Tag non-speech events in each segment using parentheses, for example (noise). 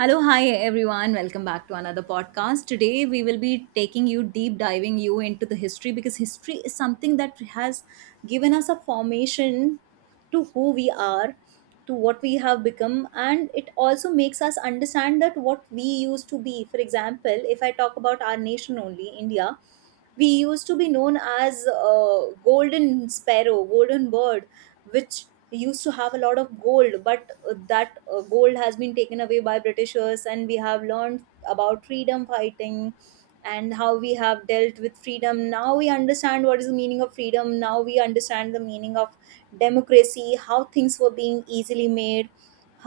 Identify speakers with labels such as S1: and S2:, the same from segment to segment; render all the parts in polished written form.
S1: Hello, hi everyone. Welcome back to another podcast. Today we will be taking you deep diving you into the history because history is something that has given us a formation to who we are, to what we have become and it also makes us understand that what we used to be. For example, if I talk about our nation only, India, we used to be known as golden sparrow golden bird which used to have a lot of gold but that gold has been taken away by britishers, and we have learned about freedom fighting and how we have dealt with freedom. Now we understand what is the meaning of freedom, now we understand the meaning of democracy, how things were being easily made,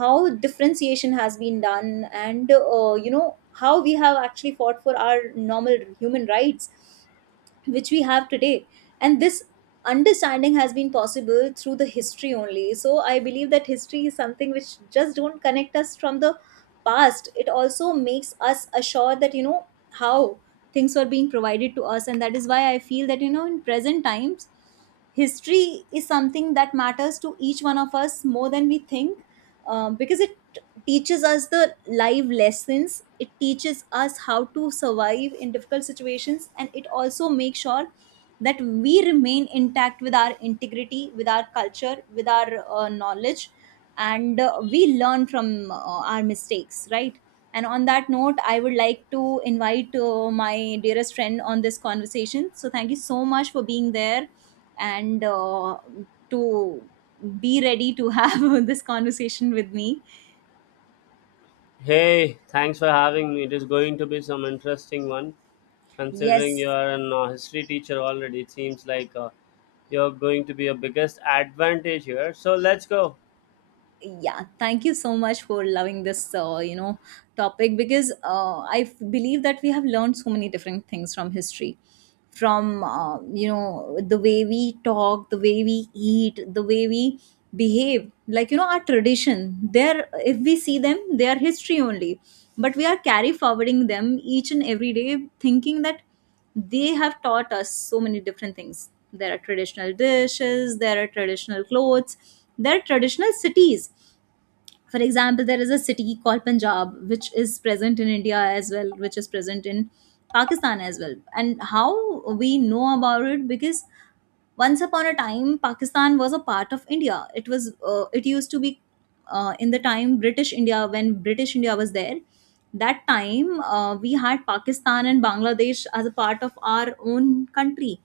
S1: how differentiation has been done, and you know how we have actually fought for our normal human rights which we have today. And this understanding has been possible through the history only. So I believe that history is something which just don't connect us from the past, it also makes us assured that you know how things were being provided to us. And that is why I feel that you know in present times history is something that matters to each one of us more than we think. Because it teaches us the live lessons, it teaches us how to survive in difficult situations, and it also makes sure that we remain intact with our integrity, with our culture, with our knowledge, and we learn from our mistakes, right? And on that note I would like to invite my dearest friend on this conversation. So thank you so much for being there, and to be ready to have (laughs) this conversation with me.
S2: Hey, thanks for having me. It is going to be some interesting one. Considering you
S1: Yes,
S2: are an history teacher already, it seems like you're going to be a biggest advantage here. So let's go.
S1: yeah. Thank you so much for loving this, topic, because believe that we have learned so many different things from history, from the way we talk, the way we eat, the way we behave. Our tradition. There, if we see them, they are history only. But we are carry forwarding them each and every day, thinking that they have taught us so many different things. There are traditional dishes, there are traditional clothes, there are traditional cities. For example, there is a city called Punjab which is present in India as well, which is present in Pakistan as well. And how we know about it? Because once upon a time Pakistan was a part of India. It was it used to be in the time British India. When British India was there, that time we had Pakistan and Bangladesh as a part of our own country.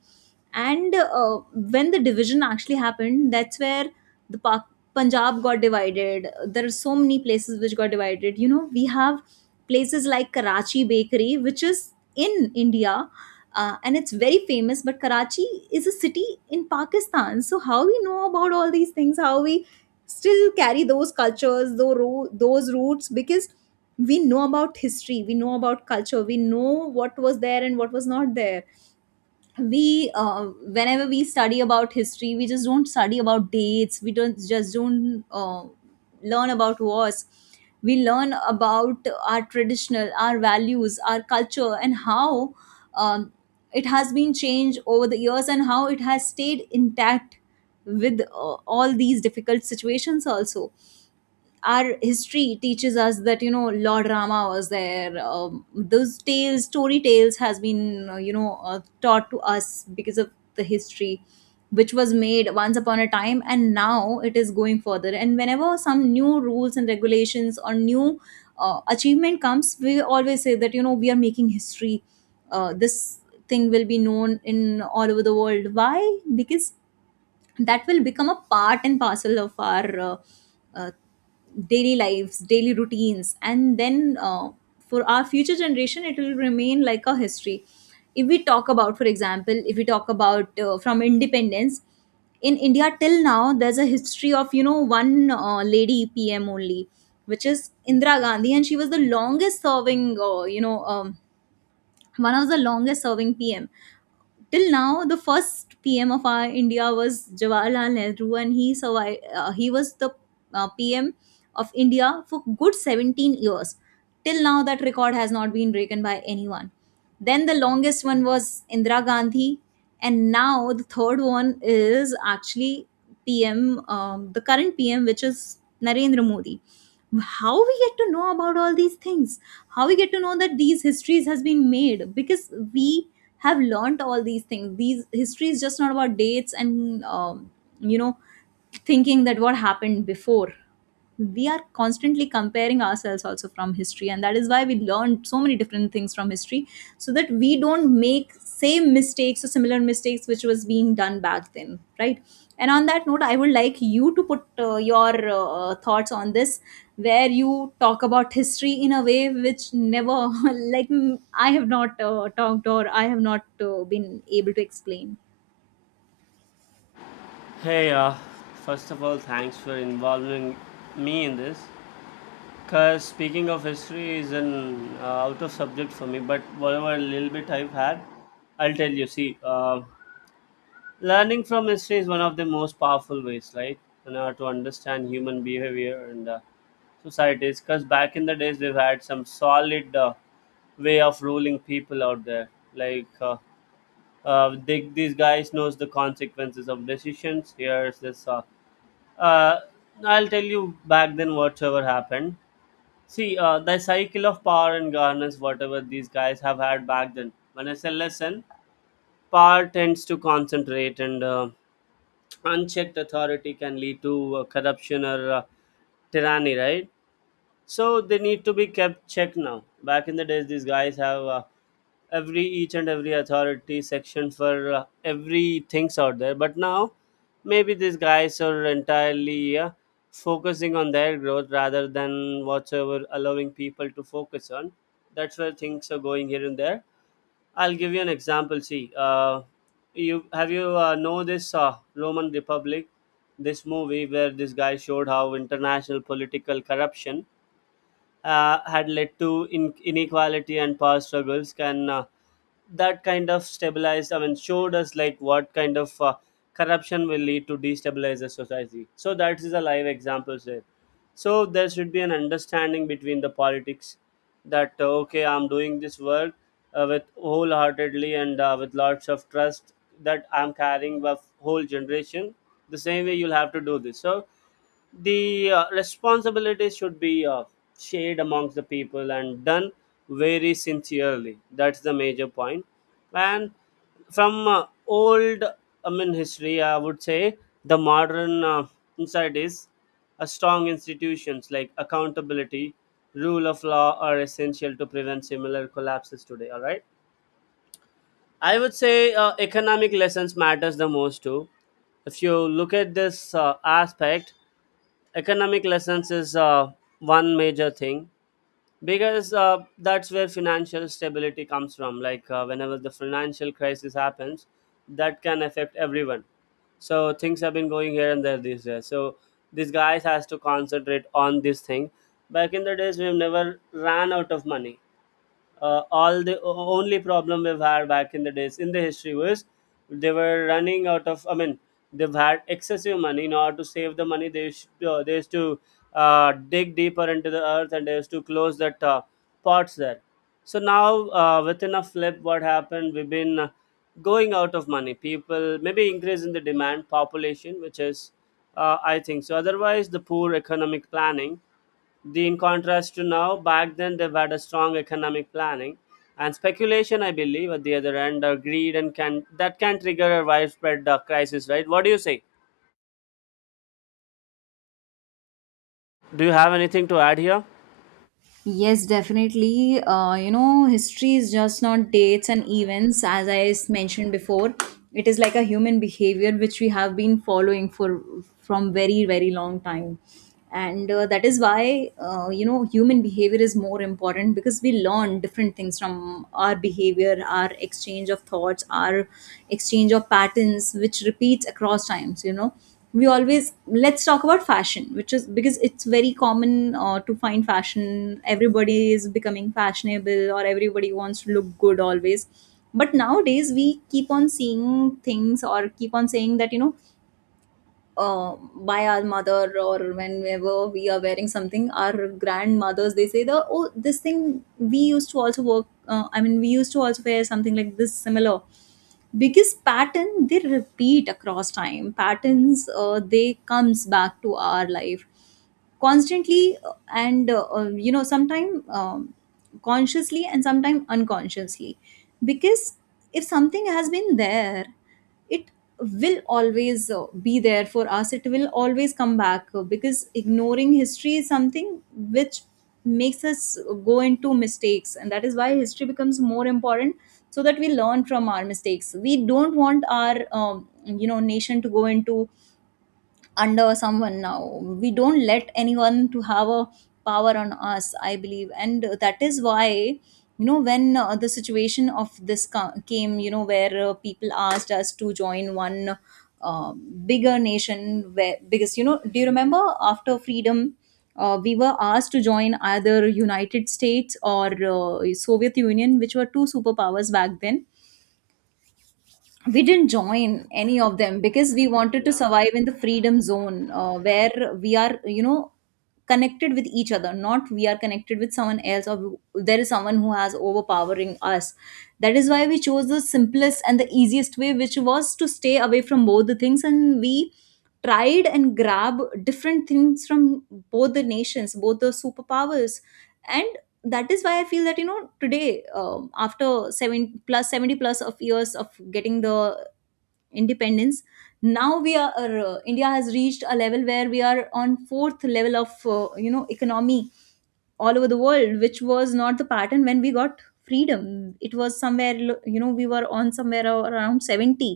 S1: And when the division actually happened, that's where the Pak- Punjab got divided. There are so many places which got divided. You know, we have places like Karachi Bakery, which is in India. And it's very famous, but Karachi is a city in Pakistan. So how we know about all these things? How we still carry those cultures, those roots? Because we know about history, we know about culture, we know what was there and what was not there. We whenever we study about history, we just don't study about dates, we don't just don't learn about wars. We learn about our traditional, our values, our culture, and how um, it has been changed over the years and how it has stayed intact with all these difficult situations also. Our history teaches us that you know Lord Rama was there. Those tales, story tales has been taught to us because of the history which was made once upon a time. And now it is going further, and whenever some new rules and regulations or new achievement comes, we always say that you know we are making history. This thing will be known in all over the world. Why? Because that will become a part and parcel of our uh, daily lives, daily routines. And then for our future generation it will remain like a history. If we talk about, for example, if we talk about from independence in India till now, there's a history of you know one lady PM only, which is Indira Gandhi, and she was the longest serving one of the longest serving PM. Till now, the first PM of our India was Jawaharlal Nehru, and he survived. He was the PM of India for good 17 years. Till now, that record has not been broken by anyone. Then the longest one was Indira Gandhi, and now the third one is actually PM, the current PM, which is Narendra Modi. How we get to know about all these things? How we get to know that these histories has been made? Because we have learnt all these things. These history is just not about dates and you know thinking that what happened before. We are constantly comparing ourselves also from history, and that is why we learn so many different things from history, so that we don't make same mistakes or similar mistakes which was being done back then, right? And on that note I would like you to put your thoughts on this, where you talk about history in a way which never (laughs) like I have not talked or I have not been able to explain.
S2: Hey, first of all, thanks for involving me in this. Cause speaking of history is an out of subject for me, but whatever little bit I've had, I'll tell you. See, learning from history is one of the most powerful ways, right, in order to understand human behavior and societies, because back in the days we've had some solid way of ruling people out there, like these guys knows the consequences of decisions. Here's this uh, I'll tell you, back then whatever happened. See, the cycle of power and governance, whatever these guys have had back then. When I say lesson, power tends to concentrate and unchecked authority can lead to corruption or tyranny, right? So they need to be kept checked now. Back in the days, these guys have every each and every authority section for every things out there. But now, maybe these guys are entirely focusing on their growth rather than whatsoever allowing people to focus on. That's where things are going here and there. I'll give you an example. See, you know this Roman Republic, this movie where this guy showed how international political corruption had led to inequality and power struggles can that kind of stabilized. I mean, showed us like what kind of corruption will lead to destabilize the society. So that is a live example there. So there should be an understanding between the politics that okay, I'm doing this work with wholeheartedly and with lots of trust that I'm carrying with whole generation, the same way you'll have to do this. So the responsibilities should be shared amongst the people and done very sincerely. That's the major point. And from old, I mean history, I would say the modern insight is a strong institutions like accountability, rule of law are essential to prevent similar collapses today. All right, I would say economic lessons matters the most too. If you look at this aspect, economic lessons is one major thing, because that's where financial stability comes from. Like whenever the financial crisis happens, that can affect everyone. So things have been going here and there these days. So these guys has to concentrate on this thing. Back in the days, we've never ran out of money. All the only problem we've had back in the days in the history was they were running out of, I mean, they've had excessive money. In order to save the money they used, they used to dig deeper into the earth, and they used to close that pots there. So now within a flip, what happened, we've been going out of money. People, maybe increase in the demand population, which is I think so, otherwise the poor economic planning, the in contrast to now, back then they've had a strong economic planning and speculation, I believe, at the other end, or greed, and can that can trigger a widespread crisis, right? What do you say? Do you have anything to add here?
S1: Yes, definitely. You know, history is just not dates and events, as mentioned before. It is like a human behavior which we have been following for from very, very long time. And that is why, you know, human behavior is more important, because we learn different things from our behavior, our exchange of thoughts, our exchange of patterns, which repeats across times. You know, we always, let's talk about fashion, which is, because it's very common to find fashion, everybody is becoming fashionable or everybody wants to look good always. But nowadays we keep on seeing things or keep on saying that you know by our mother, or whenever we are wearing something, our grandmothers, they say the, oh, this thing we used to also work, I mean we used to also wear something like this similar. Biggest pattern, they repeat across time, patterns they comes back to our life constantly. And you know sometimes consciously and sometimes unconsciously, because if something has been there, it will always be there for us, it will always come back. Because ignoring history is something which makes us go into mistakes, and that is why history becomes more important, so that we learn from our mistakes. We don't want our nation to go into under someone. Now we don't let anyone to have a power on us, I believe. And that is why you know when the situation of came, you know, where people asked us to join one uh, bigger nation, where, because you know, do you remember after freedom we were asked to join either United States or Soviet Union, which were two superpowers back then. We didn't join any of them because we wanted to
S2: Yeah,
S1: survive in the freedom zone, where we are, you know, connected with each other, not we are connected with someone else or there is someone who has overpowering us. That is why we chose the simplest and the easiest way, which was to stay away from both the things, and we tried and grab different things from both the nations, both the superpowers. And that is why I feel that you know today, after 7 plus 70 plus of years of getting the independence, now we are India has reached a level where we are on fourth level of economy all over the world, which was not the pattern when we got freedom. It was somewhere, you know, we were on somewhere around 70.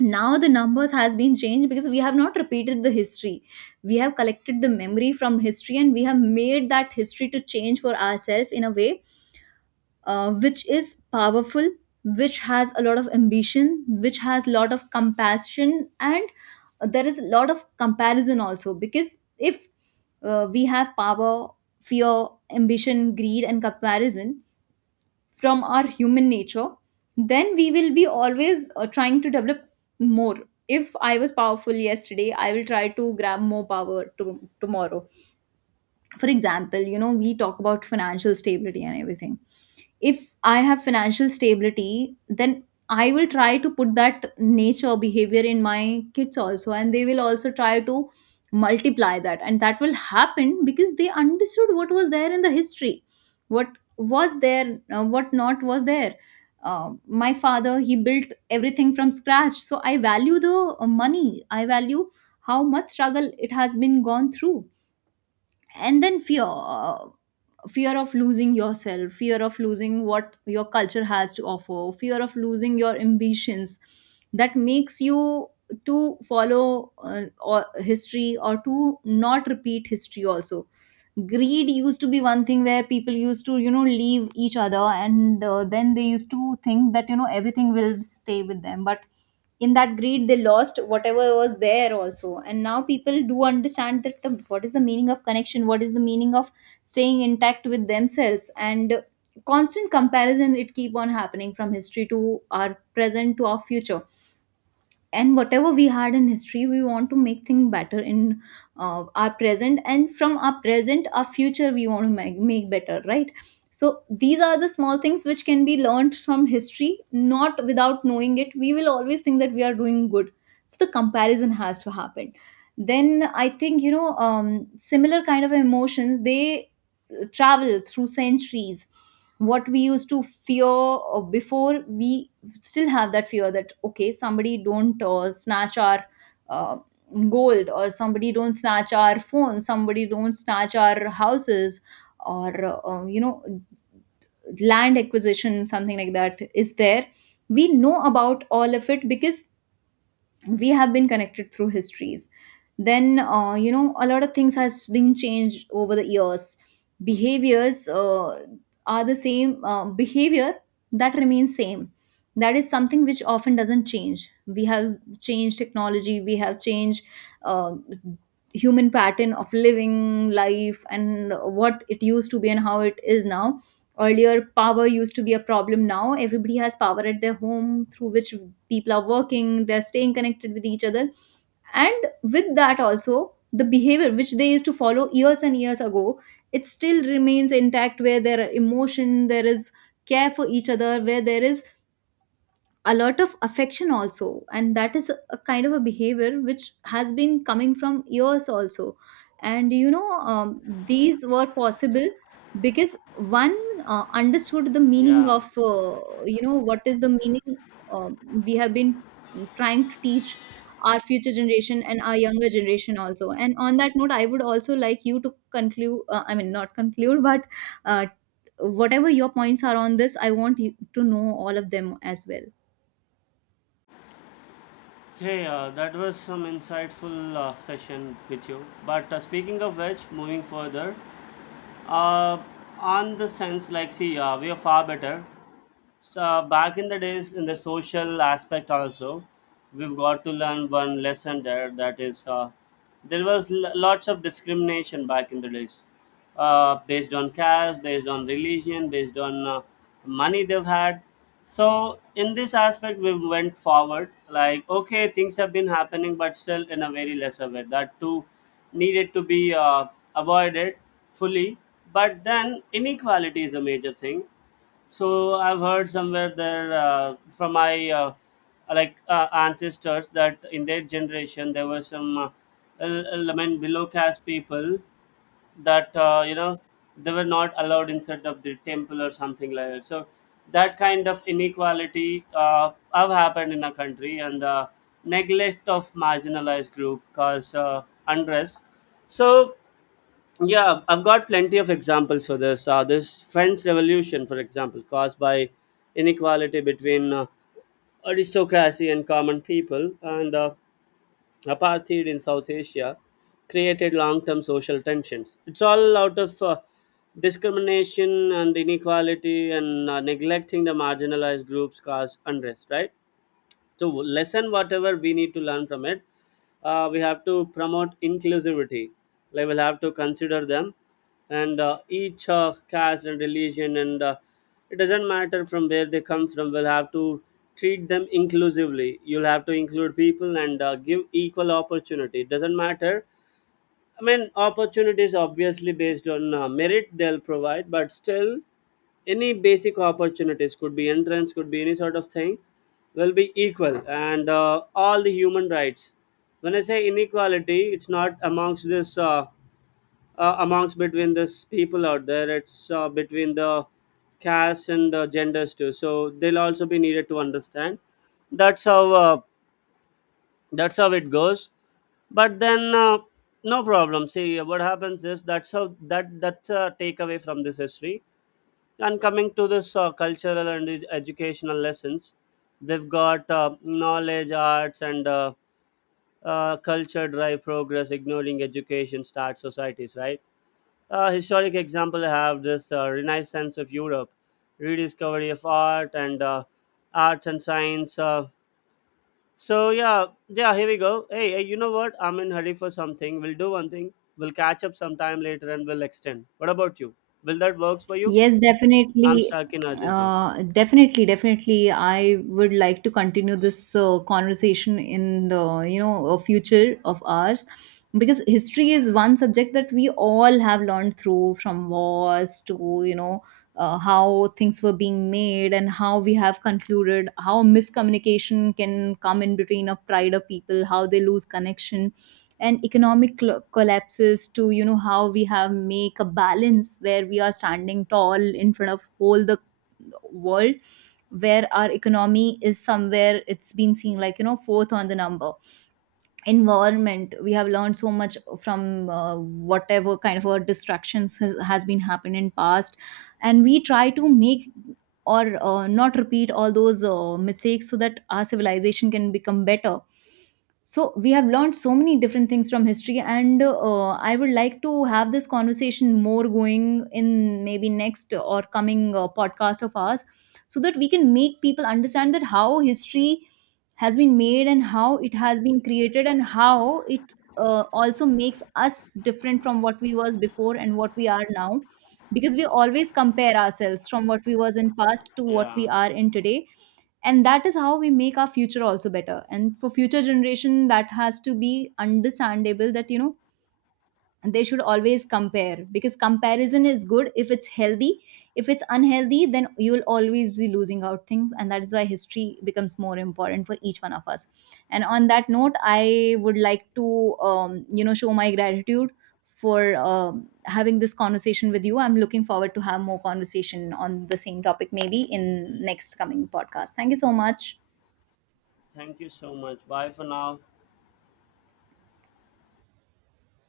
S1: Now the numbers has been changed because we have not repeated the history. We have collected the memory from history and we have made that history to change for ourselves in a way which is powerful, which has a lot of ambition, which has a lot of compassion, and there is a lot of comparison also. Because if we have power, fear, ambition, greed and comparison from our human nature, then we will be always trying to develop more. If I was powerful yesterday, I will try to grab more power to, tomorrow for example. You know, we talk about financial stability and everything. If I have financial stability, then I will try to put that nature behavior in my kids also, and they will also try to multiply that, and that will happen because they understood what was there in the history, what was there, what not was there. uh, my father, he built everything from scratch, so I value the money. I value how much struggle it has been gone through. And then fear, fear of losing yourself, fear of losing what your culture has to offer, fear of losing your ambitions, that makes you to follow or history or to not repeat history also. Greed used to be one thing where people used to, you know, leave each other, and then they used to think that, you know, everything will stay with them, but in that greed they lost whatever was there also. And now people do understand that the, what is the meaning of connection, what is the meaning of staying intact with themselves. And constant comparison, it keep on happening from history to our present to our future, and whatever we had in history, we want to make things better in our present, and from our present our future we want to make better, right? So these are the small things which can be learned from history. Not without knowing it, we will always think that we are doing good. So the comparison has to happen. Then I think, you know, similar kind of emotions, they travel through centuries. What we used to fear before, we still have that fear, that okay, somebody don't snatch our uh, gold, or somebody don't snatch our phone, somebody don't snatch our houses, or you know, land acquisition, something like that is there. We know about all of it because we have been connected through histories. Then you know, a lot of things has been changed over the years. Behaviors, are the same, behavior that remains same, that is something which often doesn't change. We have changed technology, we have changed uh, human pattern of living life, and what it used to be and how it is now. Earlier power used to be a problem, now everybody has power at their home through which people are working, they're staying connected with each other. And with that also, the behavior which they used to follow years and years ago, it still remains intact, where there are emotion, there is care for each other, where there is a lot of affection also, and that is a kind of a behavior which has been coming from years also. And you know, these were possible because one understood the meaning
S2: yeah.
S1: of, you know, what is the meaning. um, we have been trying to teach our future generation and our younger generation also, and on that note I would also like you to conclude, I mean not conclude, but uh, whatever your points are on this, I want you to know all of them as well.
S2: Hey, that was some insightful session with you. But speaking of which, moving further, uh, on the sense, like, see, we are far better. So back in the days, in the social aspect also, we've got to learn one lesson there. That is, there was lots of discrimination back in the days, based on caste, based on religion, based on money they've had. So in this aspect, we went forward. Like okay, things have been happening, but still in a very lesser way. That too needed to be avoided fully. But then inequality is a major thing. So I've heard somewhere there from my like ancestors, that in their generation there were some I mean below caste people that you know, they were not allowed inside of the temple or something like that. So that kind of inequality have happened in our country, and neglect of marginalized group cause unrest. So yeah, I've got plenty of examples for this. This French Revolution, for example, caused by inequality between aristocracy and common people, and apartheid in South Asia, created long term social tensions. It's all out of discrimination and inequality, and neglecting the marginalized groups caused unrest, right? So lesson whatever we need to learn from it, we have to promote inclusivity, like we'll have to consider them, and each caste and religion, and it doesn't matter from where they come from, we'll have to treat them inclusively. You'll have to include people and give equal opportunity. It doesn't matter. I mean, opportunities obviously based on merit they'll provide, but still, any basic opportunities could be entrance, could be any sort of thing, will be equal. And all the human rights. When I say inequality, it's not amongst this, amongst between this people out there, it's between the caste and the genders too. So they'll also be needed to understand. That's how uh, that's how it goes. But then no problem. See, what happens is that's how that's a takeaway from this history. And coming to this cultural and educational lessons, they've got knowledge, arts and culture drive progress. Ignoring education start societies, right? Historic example, I have this renaissance of Europe, rediscovery of art and arts and science. So yeah, yeah, here we go. Hey, hey, you know what? I'm in hurry for something. We'll do one thing. We'll catch up sometime later and we'll extend. What about you? Will that works for you?
S1: Yes,
S2: I'm
S1: definitely.
S2: stuck in urgency.
S1: Definitely, definitely. I would like to continue this conversation in the, you know, a future of ours, because history is one subject that we all have learned through, from wars to, you know, how things were being made and how we have concluded, how miscommunication can come in between of pride of people, how they lose connection, and economic collapses, to you know, how we have make a balance where we are standing tall in front of whole the world, where our economy is somewhere, it's been seen like, you know, fourth on the number. Environment, we have learned so much from whatever kind of distractions has been happened in past, and we try to make or not repeat all those mistakes, so that our civilization can become better. So we have learned so many different things from history, and I would like to have this conversation more going in, maybe next or coming podcast of ours, so that we can make people understand that how history has been made and how it has been created, and how it also makes us different from what we was before and what we are now, because we always compare ourselves from what we was in past to what
S2: Yeah.
S1: we are in today. And that is how we make our future also better, and for future generation that has to be understandable that, you know, they should always compare, because comparison is good if it's healthy. If it's unhealthy, then you will always be losing out things, and that is why history becomes more important for each one of us. And on that note, I would like to you know, show my gratitude for having this conversation with you. I'm looking forward to have more conversation on the same topic, maybe in next coming podcast. Thank you so much.
S2: Thank you so much. Bye for now.